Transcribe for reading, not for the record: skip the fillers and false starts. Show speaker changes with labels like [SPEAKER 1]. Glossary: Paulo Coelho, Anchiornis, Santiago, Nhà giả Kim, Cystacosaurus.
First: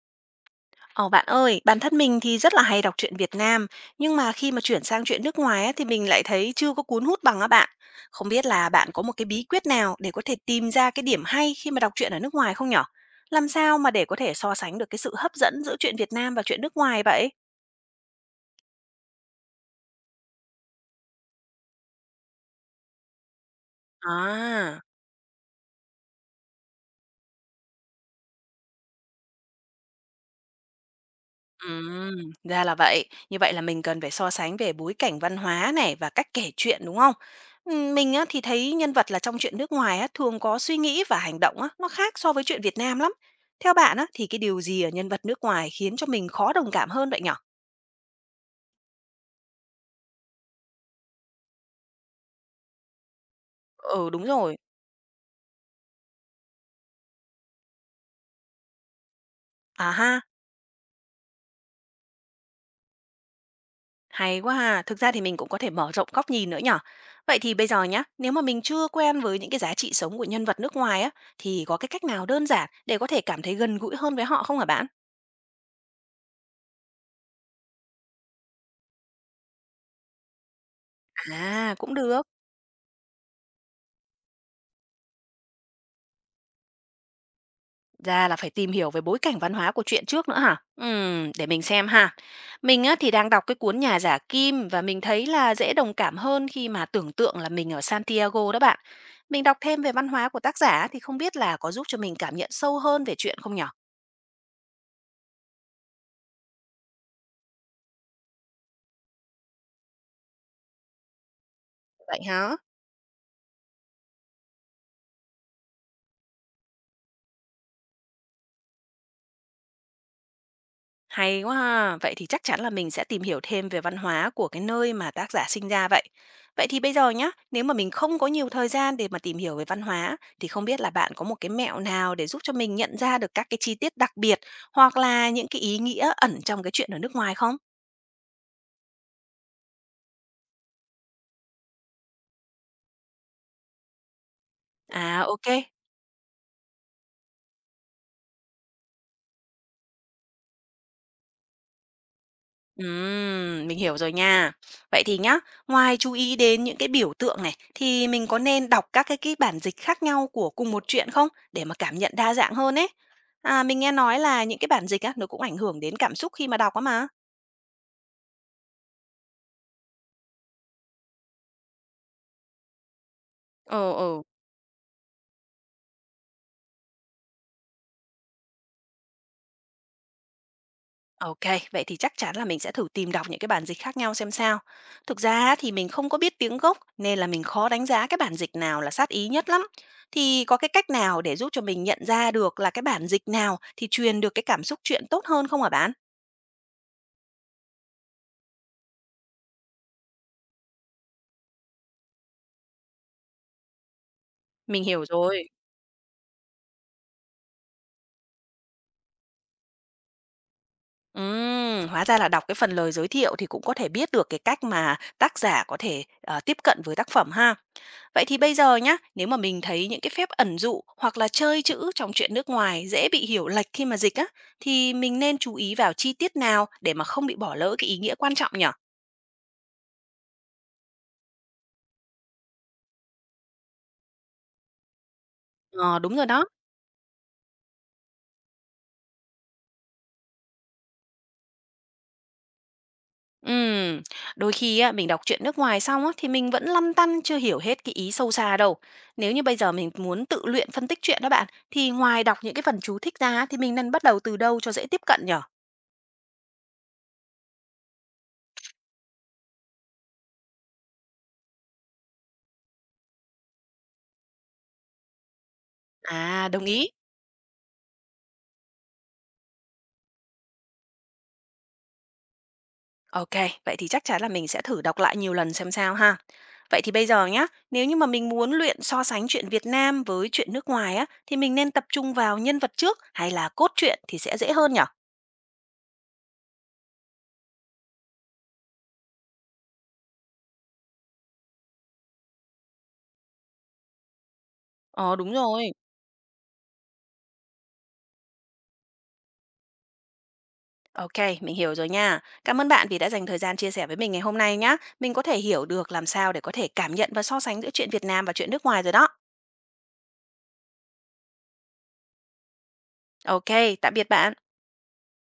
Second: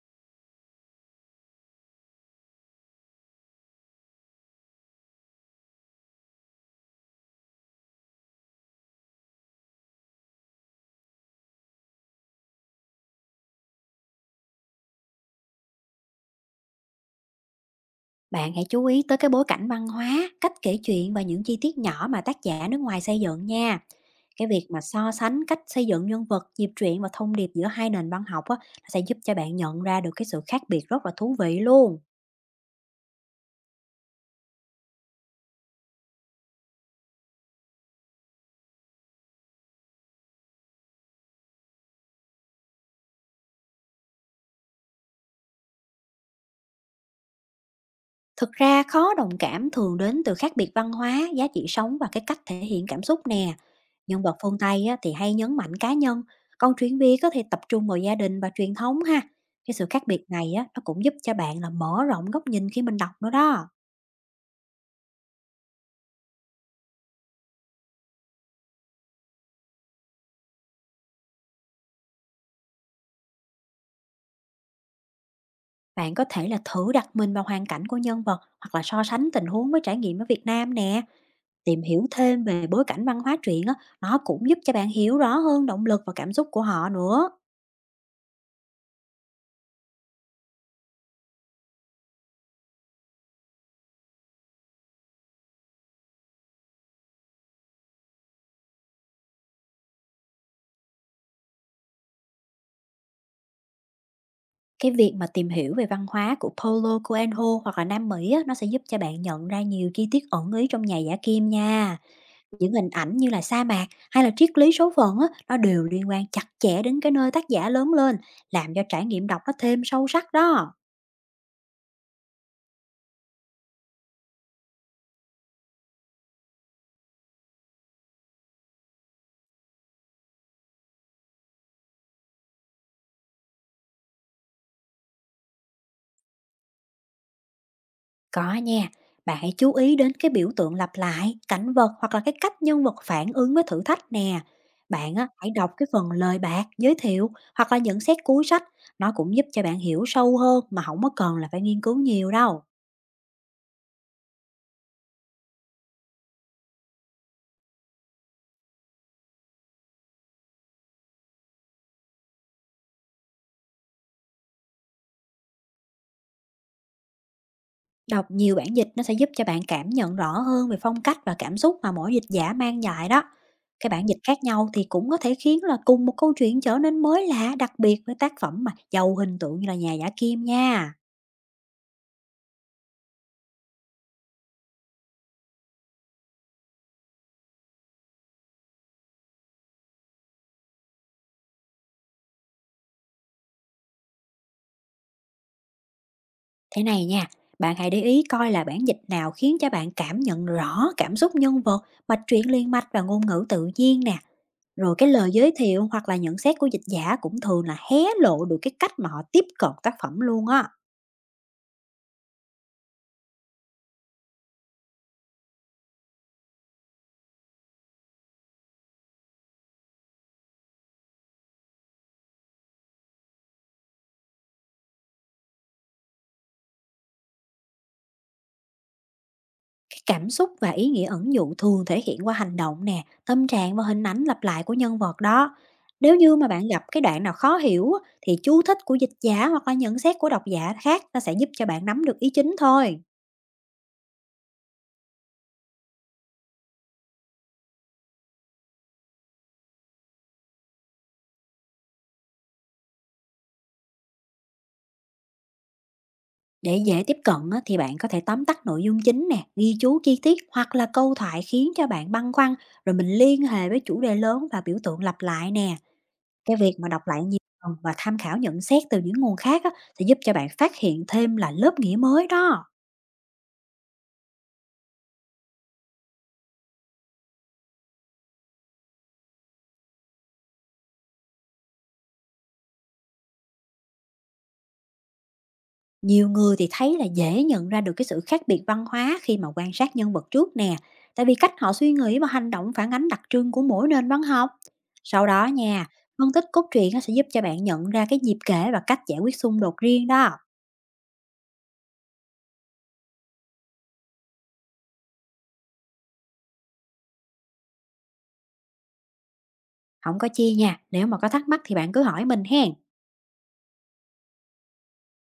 [SPEAKER 1] Ồ bạn ơi, bản thân mình thì rất là hay đọc truyện Việt Nam, nhưng mà khi mà chuyển sang truyện nước ngoài á, thì mình lại thấy chưa có cuốn hút bằng á bạn. Không biết là bạn có một cái bí quyết nào để có thể tìm ra cái điểm hay khi mà đọc truyện ở nước ngoài không nhở? Làm sao mà để có thể so sánh được cái sự hấp dẫn giữa truyện Việt Nam và truyện nước ngoài vậy?
[SPEAKER 2] Bạn hãy chú ý tới cái bối cảnh văn hóa, cách kể chuyện và những chi tiết nhỏ mà tác giả nước ngoài xây dựng nha. Cái việc mà
[SPEAKER 1] À.
[SPEAKER 2] so sánh cách xây dựng nhân vật, nhịp truyện và thông điệp giữa hai nền văn học á, nó sẽ giúp cho bạn nhận ra được cái sự khác biệt rất là thú vị luôn.
[SPEAKER 1] Ừm, Ra là vậy. Như vậy là mình cần phải so sánh về bối cảnh văn hóa này và cách kể chuyện, đúng không? Mình á, thì thấy nhân vật là trong chuyện nước ngoài á, thường có suy nghĩ và hành động á, nó khác so với chuyện Việt Nam lắm. Theo bạn á, thì cái điều gì ở nhân vật nước ngoài khiến cho mình khó đồng cảm hơn vậy nhở?
[SPEAKER 2] Thực ra khó đồng cảm thường đến từ khác biệt văn hóa, giá trị sống và cái cách thể hiện cảm xúc nè.
[SPEAKER 1] Ừ,
[SPEAKER 2] Nhân
[SPEAKER 1] đúng
[SPEAKER 2] vật
[SPEAKER 1] rồi.
[SPEAKER 2] phương Tây á, thì hay nhấn mạnh cá nhân, còn truyện Việt có thể tập trung vào gia đình và truyền thống ha. Cái sự
[SPEAKER 1] À
[SPEAKER 2] khác
[SPEAKER 1] ha,
[SPEAKER 2] biệt này á, nó cũng giúp cho bạn là mở rộng góc nhìn khi mình đọc nữa đó.
[SPEAKER 1] hay quá ha. Thực ra thì mình cũng có thể mở rộng góc nhìn nữa nhở. Vậy thì bây giờ nhá, nếu mà mình chưa quen với những cái giá trị sống của nhân vật nước ngoài á, thì có cái cách nào đơn giản để có thể cảm thấy gần gũi hơn với họ không hả bạn?
[SPEAKER 2] Bạn có thể là thử đặt mình vào hoàn cảnh của nhân vật hoặc là so sánh tình huống với trải nghiệm ở Việt Nam nè.
[SPEAKER 1] À,
[SPEAKER 2] Tìm
[SPEAKER 1] cũng
[SPEAKER 2] hiểu
[SPEAKER 1] được.
[SPEAKER 2] thêm về bối cảnh văn hóa truyện á, nó cũng giúp cho bạn hiểu rõ hơn động lực và cảm xúc của họ nữa.
[SPEAKER 1] Ra là phải tìm hiểu về bối cảnh văn hóa của truyện trước nữa hả? Để mình xem ha. Mình á, thì đang đọc cái cuốn Nhà giả Kim và mình thấy là dễ đồng cảm hơn khi mà tưởng tượng là mình ở Santiago đó bạn. Mình đọc thêm về văn hóa của tác giả thì không biết là có giúp cho mình cảm nhận sâu hơn về truyện không nhở?
[SPEAKER 2] Cái việc mà tìm hiểu về văn hóa của Paulo Coelho hoặc là Nam Mỹ á, nó sẽ giúp cho bạn nhận ra nhiều chi tiết ẩn ý trong nhà giả kim nha.
[SPEAKER 1] Vậy hả?
[SPEAKER 2] Những hình ảnh như là sa mạc hay là triết lý số phận á, nó đều liên quan chặt chẽ đến cái nơi tác giả lớn lên, làm cho trải nghiệm đọc nó thêm sâu sắc đó.
[SPEAKER 1] Hay quá ha! Vậy thì chắc chắn là mình sẽ tìm hiểu thêm về văn hóa của cái nơi mà tác giả sinh ra vậy. Vậy thì bây giờ nhá, nếu mà mình không có nhiều thời gian để mà tìm hiểu về văn hóa, thì không biết là bạn có một cái mẹo nào để giúp cho mình nhận ra được các cái chi tiết đặc biệt, hoặc là những cái ý nghĩa ẩn trong cái chuyện ở nước ngoài không?
[SPEAKER 2] Có nha, bạn hãy chú ý đến cái biểu tượng lặp lại, cảnh vật hoặc là cái cách nhân vật phản ứng với thử thách nè.
[SPEAKER 1] À,
[SPEAKER 2] Bạn á, hãy
[SPEAKER 1] ok.
[SPEAKER 2] đọc cái phần lời bạc, giới thiệu hoặc là nhận xét cuối sách. Nó cũng giúp cho bạn hiểu sâu hơn mà không có cần là phải nghiên cứu nhiều đâu.
[SPEAKER 1] Mình hiểu rồi nha. Vậy thì nhá, ngoài chú ý đến những cái biểu tượng này, thì mình có nên đọc các cái bản dịch khác nhau của cùng một chuyện không? Để mà cảm nhận đa dạng hơn ấy. À, mình nghe nói là những cái bản dịch á, nó cũng ảnh hưởng đến cảm xúc khi mà đọc á mà.
[SPEAKER 2] Đọc nhiều bản dịch nó sẽ giúp cho bạn cảm nhận rõ hơn về phong cách và cảm xúc mà mỗi dịch giả mang lại đó. Cái
[SPEAKER 1] Ờ
[SPEAKER 2] bản dịch
[SPEAKER 1] ừ.
[SPEAKER 2] khác nhau thì cũng có thể khiến là cùng một câu chuyện trở nên mới lạ, đặc biệt với tác phẩm mà giàu hình tượng như là nhà giả kim nha.
[SPEAKER 1] OK, vậy thì chắc chắn là mình sẽ thử tìm đọc những cái bản dịch khác nhau xem sao. Thực ra á thì mình không có biết tiếng gốc nên là mình khó đánh giá cái bản dịch nào là sát ý nhất lắm. Thì có cái cách nào để giúp cho mình nhận ra được là cái bản dịch nào thì truyền được cái cảm xúc truyện tốt hơn không hả bạn?
[SPEAKER 2] Thế này nha, bạn hãy để ý coi là bản dịch nào khiến cho bạn cảm nhận rõ cảm xúc nhân vật, mạch truyện liên mạch và ngôn ngữ tự nhiên nè.
[SPEAKER 1] Mình
[SPEAKER 2] Rồi
[SPEAKER 1] hiểu
[SPEAKER 2] cái lời
[SPEAKER 1] rồi.
[SPEAKER 2] giới thiệu hoặc là nhận xét của dịch giả cũng thường là hé lộ được cái cách mà họ tiếp cận tác phẩm luôn á.
[SPEAKER 1] Hóa ra là đọc cái phần lời giới thiệu thì cũng có thể biết được cái cách mà tác giả có thể, tiếp cận với tác phẩm ha. Vậy thì bây giờ nhá, nếu mà mình thấy những cái phép ẩn dụ hoặc là chơi chữ trong truyện nước ngoài dễ bị hiểu lệch khi mà dịch á, thì mình nên chú ý vào chi tiết nào để mà không bị bỏ lỡ cái ý nghĩa quan trọng nhỉ?
[SPEAKER 2] Cái cảm xúc và ý nghĩa ẩn dụ thường thể hiện qua hành động nè, tâm trạng và hình ảnh lặp lại của nhân vật đó.
[SPEAKER 1] Ờ, đúng
[SPEAKER 2] Nếu
[SPEAKER 1] rồi
[SPEAKER 2] như
[SPEAKER 1] đó.
[SPEAKER 2] mà bạn gặp cái đoạn nào khó hiểu á, thì chú thích của dịch giả hoặc là nhận xét của độc giả khác nó sẽ giúp cho bạn nắm được ý chính thôi.
[SPEAKER 1] Ừm, Đôi khi á, mình đọc truyện nước ngoài xong á, thì mình vẫn lăn tăn chưa hiểu hết cái ý sâu xa đâu. Nếu như bây giờ mình muốn tự luyện phân tích truyện đó bạn, thì ngoài đọc những cái phần chú thích ra á, thì mình nên bắt đầu từ đâu cho dễ tiếp cận nhở?
[SPEAKER 2] Để dễ tiếp cận á, thì bạn có thể tóm tắt nội dung chính nè, ghi chú chi tiết hoặc là câu thoại khiến cho bạn băn khoăn, rồi mình liên hệ với chủ đề lớn và biểu tượng lặp lại nè.
[SPEAKER 1] À,
[SPEAKER 2] Cái
[SPEAKER 1] đồng
[SPEAKER 2] việc mà
[SPEAKER 1] ý.
[SPEAKER 2] đọc lại nhiều lần và tham khảo nhận xét từ những nguồn khác á, sẽ giúp cho bạn phát hiện thêm là lớp nghĩa mới đó.
[SPEAKER 1] Ok, vậy thì chắc chắn là mình sẽ thử đọc lại nhiều lần xem sao ha. Vậy thì bây giờ nhá, nếu như mà mình muốn luyện so sánh truyện Việt Nam với truyện nước ngoài á, thì mình nên tập trung vào nhân vật trước hay là cốt truyện thì sẽ dễ hơn nhở?
[SPEAKER 2] Nhiều người thì thấy là dễ nhận ra được cái sự khác biệt văn hóa khi mà quan sát nhân vật trước nè, tại vì cách họ suy nghĩ và hành động phản ánh đặc trưng của mỗi nền văn học.
[SPEAKER 1] Ờ,
[SPEAKER 2] Sau
[SPEAKER 1] đúng
[SPEAKER 2] đó
[SPEAKER 1] rồi.
[SPEAKER 2] nha, phân tích cốt truyện nó sẽ giúp cho bạn nhận ra cái dịp kể và cách giải quyết xung đột riêng đó.
[SPEAKER 1] OK, mình hiểu rồi nha. Cảm ơn bạn vì đã dành thời gian chia sẻ với mình ngày hôm nay nhá. Mình có thể hiểu được làm sao để có thể cảm nhận và so sánh giữa chuyện Việt Nam và chuyện nước ngoài rồi đó.
[SPEAKER 2] Không có chi nha, nếu mà có thắc mắc thì bạn cứ hỏi mình hen.
[SPEAKER 1] OK, tạm biệt bạn.